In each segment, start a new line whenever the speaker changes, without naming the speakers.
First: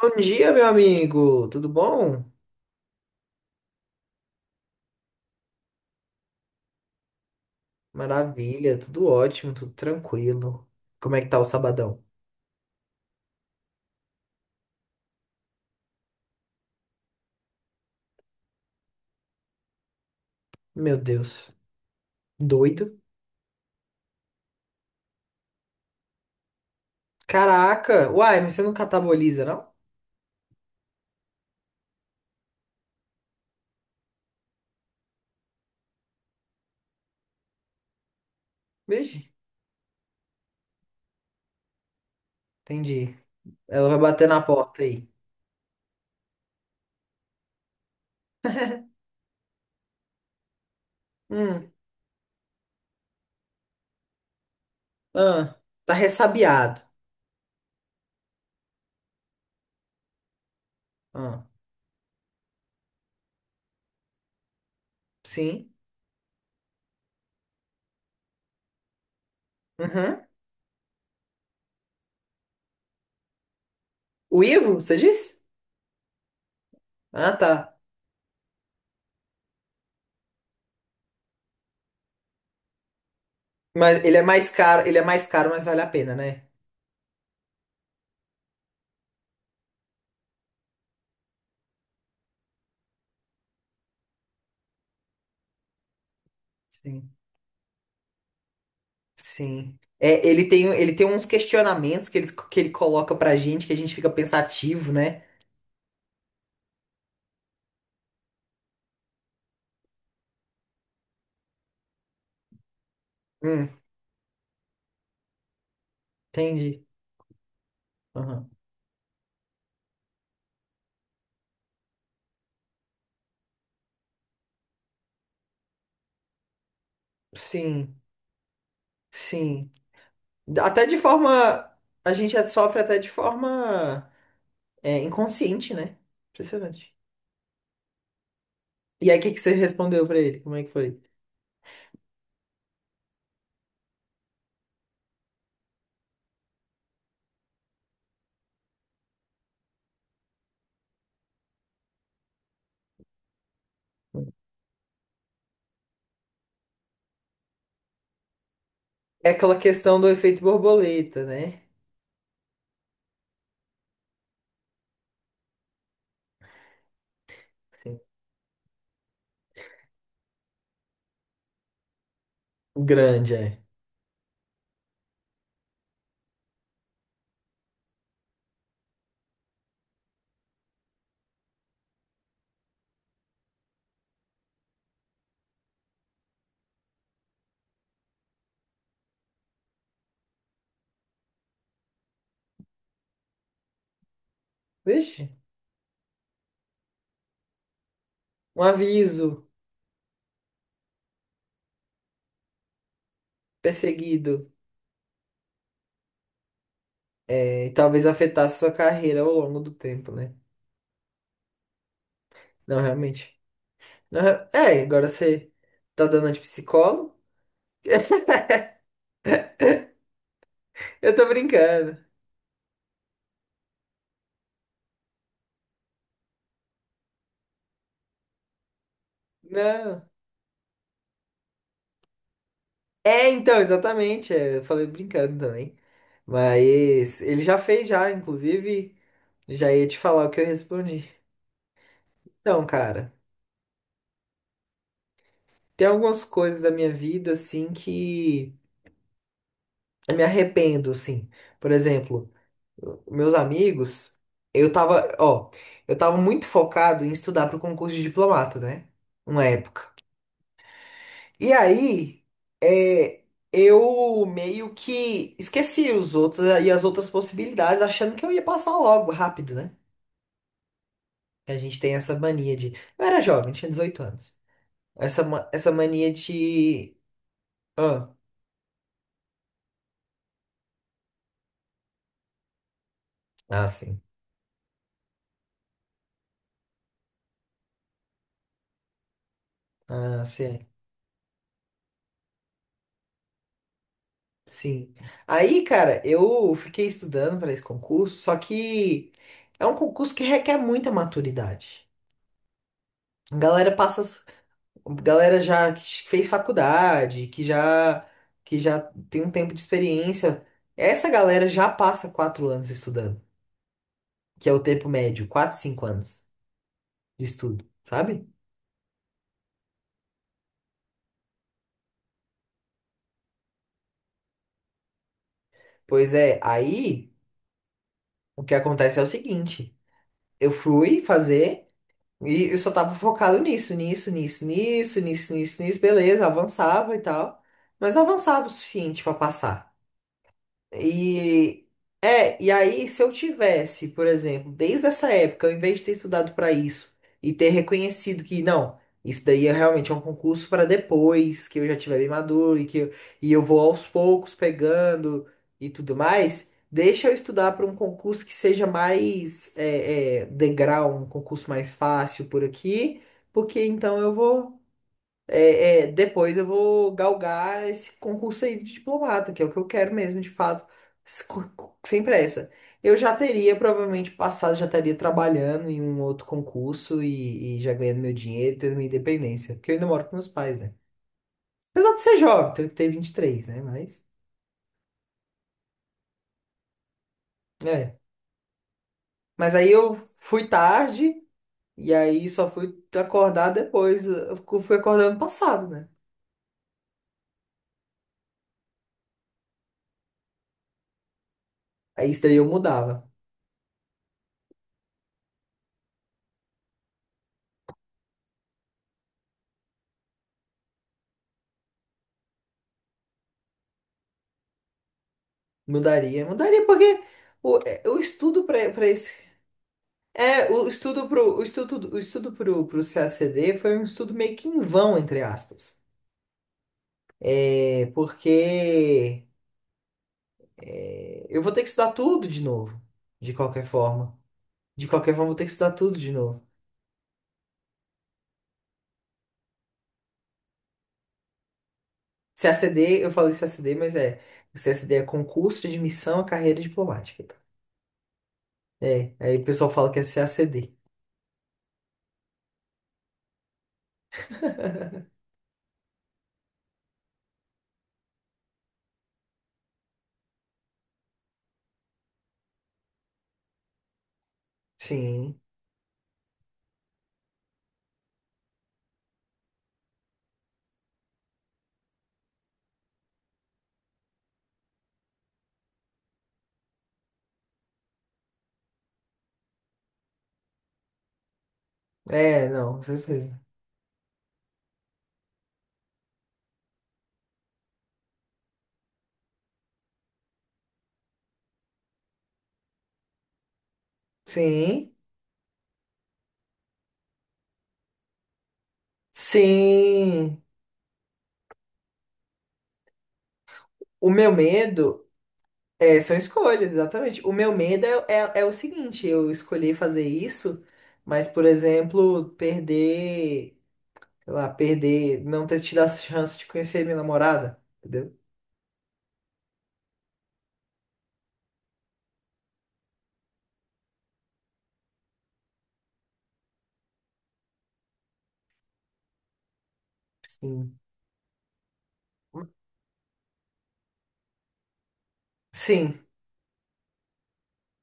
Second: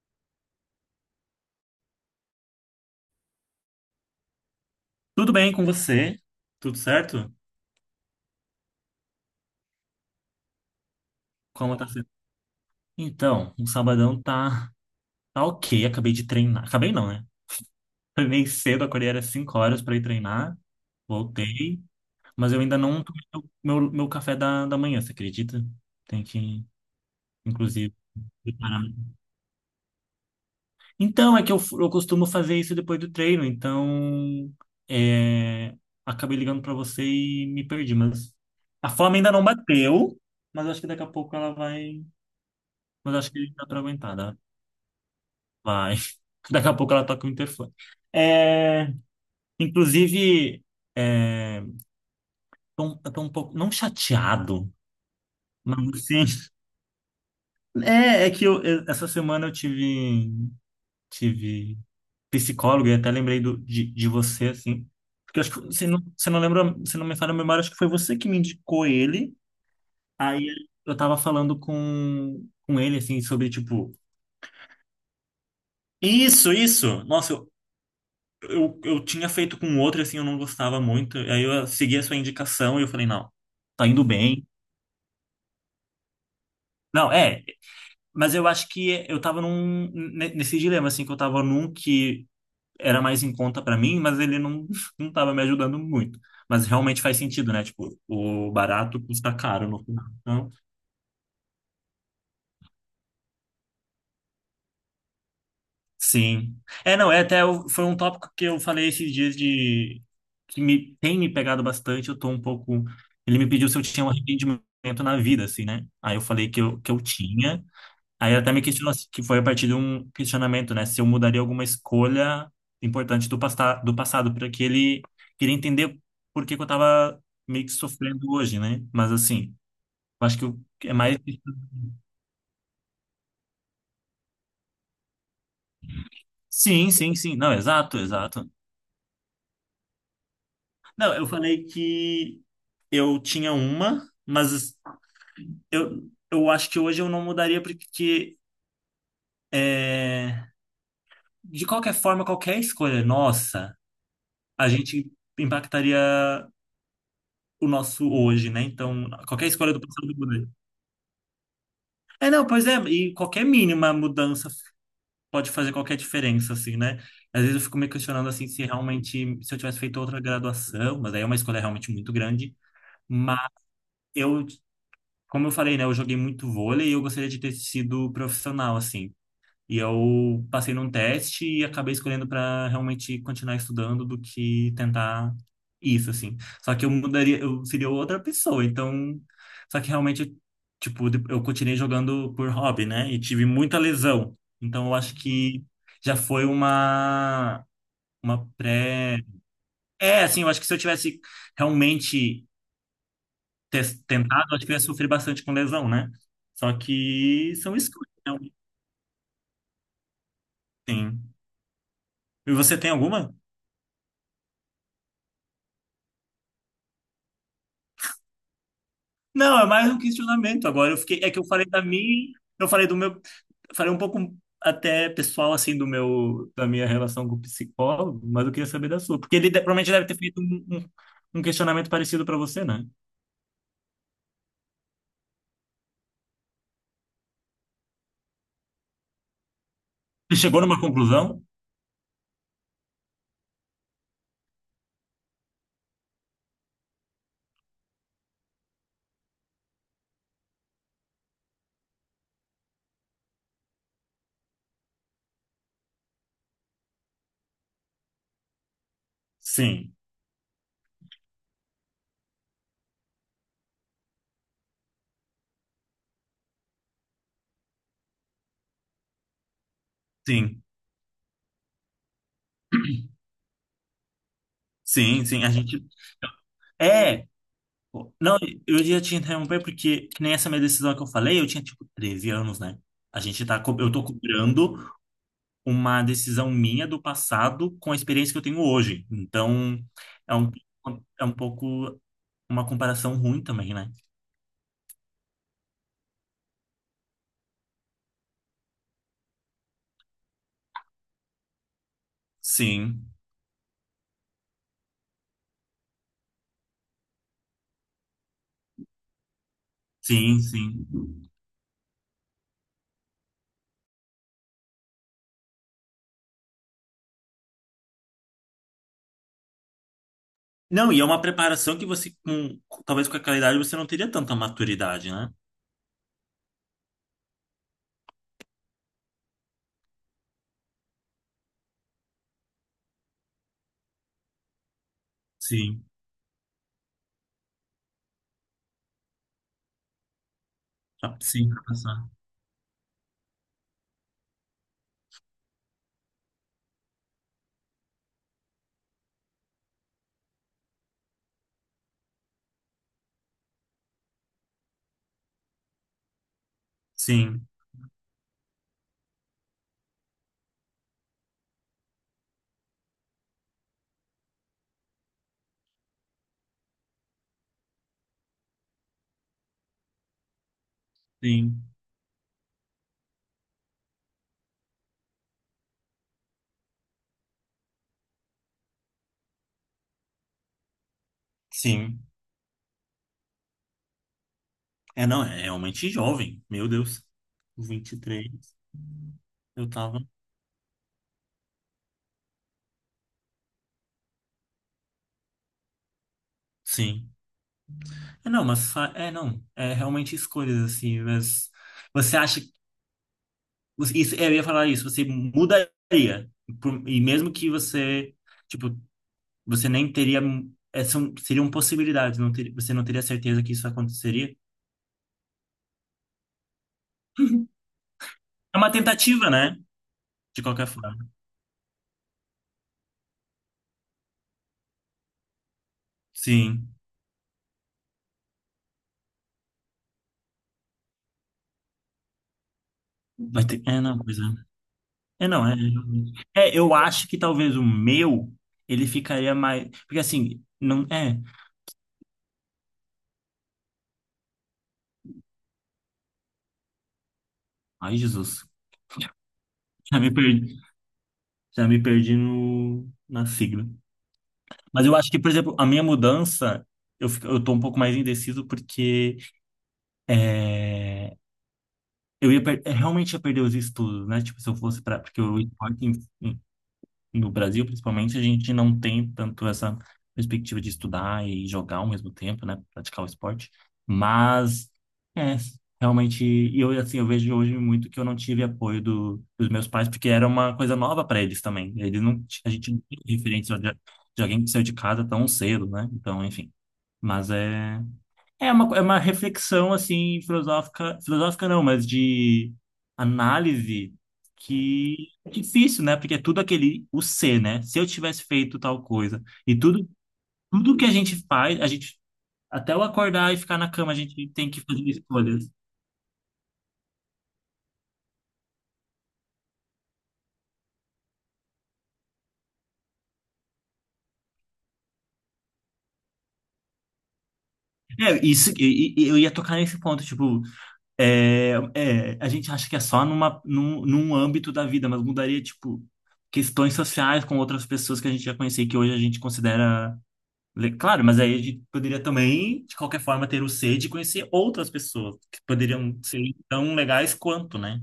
Bom dia, meu amigo. Tudo bom?
Tudo bem com você? Tudo certo?
Maravilha, tudo ótimo, tudo tranquilo. Como é que tá o
Como tá
sabadão?
sendo? Então, o sabadão tá, tá ok. Acabei de treinar. Acabei não, né? Foi meio cedo, acordei era 5 horas pra ir treinar.
Meu Deus,
Voltei, mas eu ainda
doido.
não tomei o meu café da manhã, você acredita? Tem que, inclusive,
Caraca, uai, mas você não
preparar.
cataboliza, não?
Então, eu costumo fazer isso depois do treino, então é, acabei ligando pra você e me perdi, mas a fome
Beijo.
ainda não bateu, mas acho que daqui a pouco ela vai.
Entendi.
Mas acho que dá pra
Ela vai
aguentar,
bater
dá.
na porta aí.
Vai. Daqui a pouco ela toca o interfone. É, inclusive, é,
Hum.
tô, um, Eu tô um pouco, não chateado,
Ah,
mas
tá
assim,
ressabiado.
essa semana eu
Ah,
tive psicólogo e até lembrei de você, assim, porque eu acho que
sim.
você não lembra, você não me fala a memória, acho que foi você que me indicou ele,
Uhum.
aí eu tava falando com ele, assim, sobre, tipo,
O Ivo, você disse?
isso, nossa,
Ah, tá.
eu tinha feito com outro, assim, eu não gostava muito. Aí eu segui a sua indicação e eu falei, não, tá
Mas
indo
ele é
bem.
mais caro, ele é mais caro, mas vale a pena, né?
Não, é, mas eu acho que eu tava nesse dilema, assim, que eu tava num que era mais em conta pra mim, mas ele não, não tava me ajudando muito. Mas realmente
Sim.
faz sentido, né? Tipo, o barato custa caro
Sim.
no final.
É, ele
Então,
tem, ele tem uns questionamentos que ele coloca pra gente que a gente fica pensativo, né?
sim. É, não, foi um tópico que eu falei esses dias de que me tem me pegado bastante, eu tô um pouco ele me pediu
Hum,
se eu tinha um arrependimento na vida assim, né? Aí eu falei
entendi.
que eu tinha. Aí ele
Aham.
até me questionou assim, que foi a partir de um questionamento, né, se eu mudaria alguma escolha importante do passado, porque ele queria entender por que que eu tava meio que
Sim,
sofrendo hoje, né? Mas assim,
sim.
eu acho que
Até
é
de
mais.
forma. A gente sofre até de forma, é, inconsciente, né?
Sim,
Impressionante.
sim, sim. Não, exato, exato.
E aí, o que que você respondeu pra ele? Como é que foi?
Não, eu falei que eu tinha uma, mas eu acho que hoje eu não mudaria porque, é, de qualquer forma, qualquer escolha nossa, a gente impactaria o nosso hoje, né? Então,
É
qualquer
aquela
escolha do
questão
passado
do efeito
mudaria.
borboleta, né?
É, não, pois é, e qualquer mínima mudança pode fazer qualquer diferença, assim, né? Às vezes eu fico me
Sim.
questionando, assim, se realmente, se eu tivesse feito outra graduação, mas aí é uma escolha realmente muito grande,
Grande,
mas
é.
eu como eu falei, né, eu joguei muito vôlei e eu gostaria de ter sido profissional, assim. E eu passei num teste e acabei escolhendo para realmente continuar estudando do que tentar isso, assim. Só que eu mudaria, eu seria outra pessoa, então. Só que realmente, tipo, eu continuei jogando por hobby, né? E tive muita lesão. Então eu acho
Vixe,
que já foi uma. Uma
um
pré.
aviso
É, assim, eu acho que se eu tivesse realmente ter
perseguido.
tentado, acho que eu ia sofrer bastante com lesão, né? Só que
É, e
são
talvez
escolhas, então,
afetasse sua carreira ao longo do tempo, né?
sim. E você
Não,
tem alguma?
realmente. Aham. É, agora você tá dando de psicólogo?
Não, é mais um questionamento. Agora eu
Eu
fiquei,
tô
é que eu falei da
brincando.
minha, eu falei do meu, falei um pouco até pessoal assim do meu, da minha relação com o psicólogo, mas eu queria saber da sua, porque ele provavelmente
Não.
deve ter feito um um questionamento parecido para você, né?
É, então, exatamente. É, eu falei brincando também. Mas ele já fez já, inclusive, já ia te falar o que
Você
eu
chegou numa
respondi.
conclusão?
Então, cara, tem algumas coisas da minha vida, assim, que eu me arrependo, assim. Por exemplo, meus amigos, eu tava, ó, eu tava muito focado em estudar pro concurso de diplomata, né? Uma época.
Sim,
E aí, é, eu meio que esqueci os outros e as outras possibilidades, achando que eu ia passar logo, rápido, né?
sim,
Que a gente tem essa mania de. Eu era jovem, tinha 18 anos. Essa,
sim, sim. A
essa
gente
mania de.
é.
Ah,
Não, eu ia te interromper porque, que nem essa minha decisão que eu falei, eu tinha tipo 13 anos, né? A gente
ah,
eu
sim.
tô cobrando uma decisão minha do passado com a experiência que eu tenho hoje. Então,
Ah,
é
sim.
um, é um pouco uma comparação ruim também, né?
Sim. Aí, cara, eu fiquei estudando para esse concurso, só que é um concurso que requer muita maturidade.
Sim,
A galera passa. Galera já que fez faculdade, que já tem um tempo de
sim,
experiência.
sim.
Essa galera já passa 4 anos estudando, que é o tempo médio, 4, 5 anos de estudo, sabe?
Não, e é uma preparação que você, com, talvez com aquela idade, você não teria tanta maturidade, né?
Pois é, aí o que acontece é o seguinte: eu fui fazer e eu só tava focado nisso, nisso, nisso, nisso, nisso, nisso, nisso,
Sim,
beleza, avançava e tal, mas não avançava o suficiente pra passar.
sim, pra
E
passar.
aí se eu tivesse, por exemplo, desde essa época, ao invés de ter estudado para isso e ter reconhecido que não, isso daí realmente é um concurso para depois, que eu já tiver bem maduro e que eu, vou aos poucos pegando e tudo mais, deixa eu
Sim,
estudar para um concurso que seja mais degrau, um concurso mais fácil por aqui, porque então eu vou é, é, depois eu vou galgar esse concurso aí de diplomata, que é o que eu quero mesmo, de fato,
sim,
sem pressa. Eu já teria provavelmente passado, já estaria trabalhando em um outro concurso e já ganhando meu dinheiro, tendo minha independência, porque eu ainda moro com meus pais, né? Apesar
sim.
de ser jovem, ter 23, né? Mas,
É, não, é realmente jovem. Meu Deus.
é.
23,
Mas
eu
aí eu
tava.
fui tarde e aí só fui acordar depois, eu fui acordar ano passado, né?
Sim. É, não. É realmente escolhas, assim. Mas
Aí
você
isso daí
acha.
eu mudava.
Você- Isso, eu ia falar isso. Você mudaria. Por- e mesmo que você. Tipo, você nem teria. É, são, seriam possibilidades. Não ter, você não teria certeza que isso aconteceria.
Mudaria porque o estudo
É
para
uma
para esse
tentativa, né? De
é
qualquer forma.
o estudo pro, pro CCACD foi um estudo meio que em vão, entre aspas.
Sim.
É, porque é, eu vou ter que estudar tudo de novo, de
Vai ter.
qualquer
É, não,
forma.
pois é.
De qualquer forma,
É,
eu vou ter
não,
que
é,
estudar tudo de novo.
é, eu acho que talvez o meu, ele ficaria mais, porque assim, não, é,
CCACD, eu falei CCACD, mas é CCACD, é concurso de admissão à carreira diplomática. Tá?
ai Jesus,
É, aí o pessoal fala que
já
é
me
C C A C
perdi,
D
já me perdi no, na sigla. Mas eu acho que, por exemplo, a minha mudança, eu tô um pouco mais indeciso porque é, eu realmente ia perder os estudos, né? Tipo, se eu fosse para, porque eu
Sim.
no Brasil, principalmente, a gente não tem tanto essa perspectiva de estudar e jogar ao mesmo tempo, né? Praticar o esporte. Mas, é, realmente, e eu, assim, eu vejo hoje muito que eu não tive apoio dos meus pais, porque era uma coisa nova para eles também. Eles não, ti-
É,
a gente
não, com
não tinha
certeza.
referência de alguém que saiu de casa tão cedo, né? Então, enfim. Mas é. É uma reflexão, assim, filosófica não, mas de análise
Sim.
que é difícil, né? Porque é tudo aquele, o ser, né? Se eu tivesse feito tal coisa. E tudo,
Sim.
tudo que a gente faz, a gente, até eu acordar e ficar na cama, a
O
gente
meu
tem que fazer
medo
escolhas.
é, são escolhas, exatamente. O meu medo é o seguinte, eu escolhi fazer isso, mas, por exemplo, perder, sei lá, perder, não ter tido a chance de conhecer minha namorada, entendeu?
É, isso, eu ia tocar nesse ponto, tipo, é, é, a gente acha que é só num âmbito da vida, mas mudaria, tipo, questões sociais com outras pessoas que a gente já conhecia, e que hoje a gente considera. Le-
Sim.
Claro, mas aí a gente poderia também, de qualquer forma, ter o C de conhecer outras pessoas que poderiam
Sim,
ser tão legais quanto, né?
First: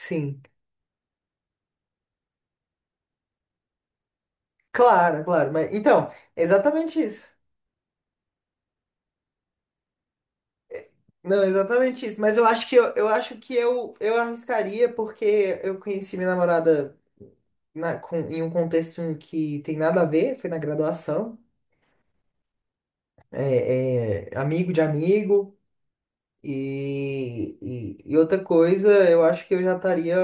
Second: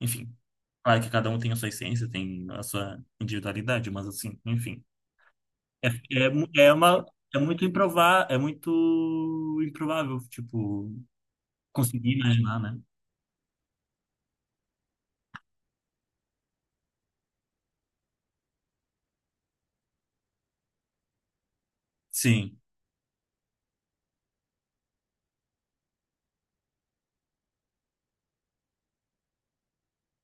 Enfim, claro que cada um tem a sua essência, tem a sua individualidade, mas assim, enfim.
Claro, claro. Mas, então,
É,
é exatamente isso.
é muito improvável, tipo,
Não, é exatamente
conseguir
isso. Mas eu
imaginar,
acho que
né?
eu acho que eu arriscaria porque eu conheci minha namorada em um contexto em que tem nada a ver, foi na graduação.
Sim,
É, é amigo de amigo e outra coisa, eu acho que eu já estaria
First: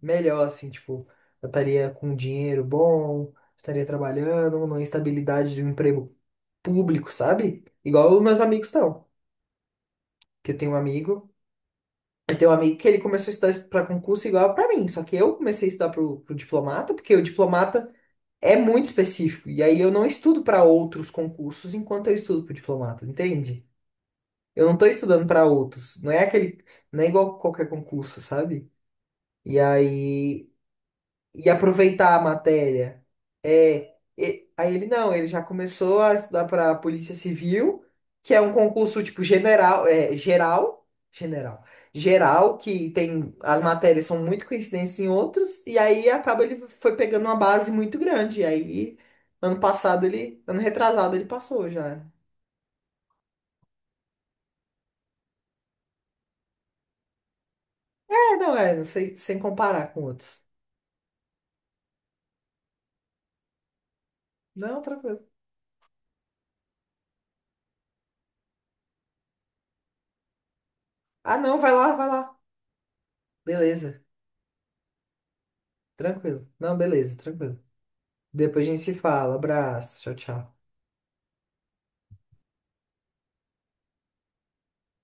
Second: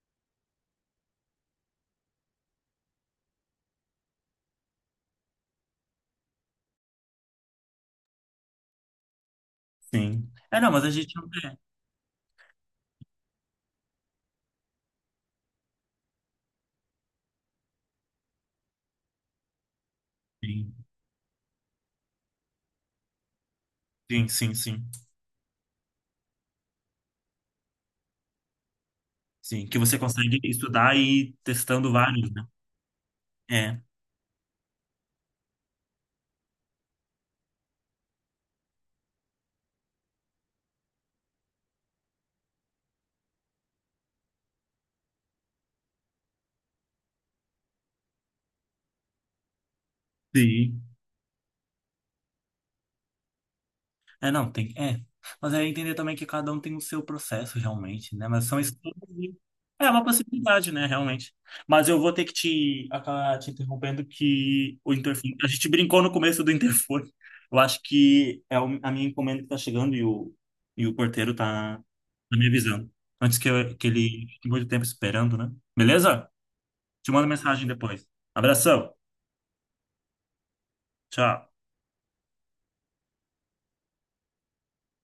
melhor, assim, tipo, eu estaria com dinheiro bom, estaria trabalhando, numa estabilidade de um emprego público, sabe? Igual os meus amigos estão.
sim.
Que eu
É, não,
tenho um
mas a gente não
amigo,
quer.
eu tenho um amigo que ele começou a estudar para concurso igual para mim, só que eu comecei a estudar pro diplomata, porque o diplomata é muito específico, e aí eu não estudo para
Sim,
outros concursos enquanto eu estudo pro diplomata, entende?
sim, sim,
Eu não tô
sim.
estudando para outros. Não é aquele, não é igual qualquer concurso, sabe? E
Sim, que você consegue
aí,
estudar e ir
e
testando
aproveitar a
vários, né?
matéria.
É.
É, aí ele não, ele já começou a estudar para Polícia Civil, que é um concurso tipo general, é, geral, general, geral, que tem as matérias são muito coincidentes em outros, e aí acaba ele foi pegando uma base muito grande. E aí, ano passado ele, ano
Sim.
retrasado ele passou já.
É, não, tem. É. Mas é entender também que cada um tem o seu processo, realmente, né? Mas são
É, não
escolhas.
sei,
E-
sem comparar
É
com
uma
outros.
possibilidade, né, realmente. Mas eu vou ter que te acabar te interrompendo que
Não,
o
tranquilo.
interfone. A gente brincou no começo do interfone. Eu acho que a minha encomenda que tá chegando e o porteiro
Ah, não, vai
tá,
lá, vai lá.
tá me avisando. Antes que, que
Beleza,
ele fique muito tempo esperando, né? Beleza?
tranquilo. Não,
Te
beleza,
mando
tranquilo.
mensagem depois.
Depois a gente
Abração.
se fala. Abraço, tchau, tchau.
Tchau.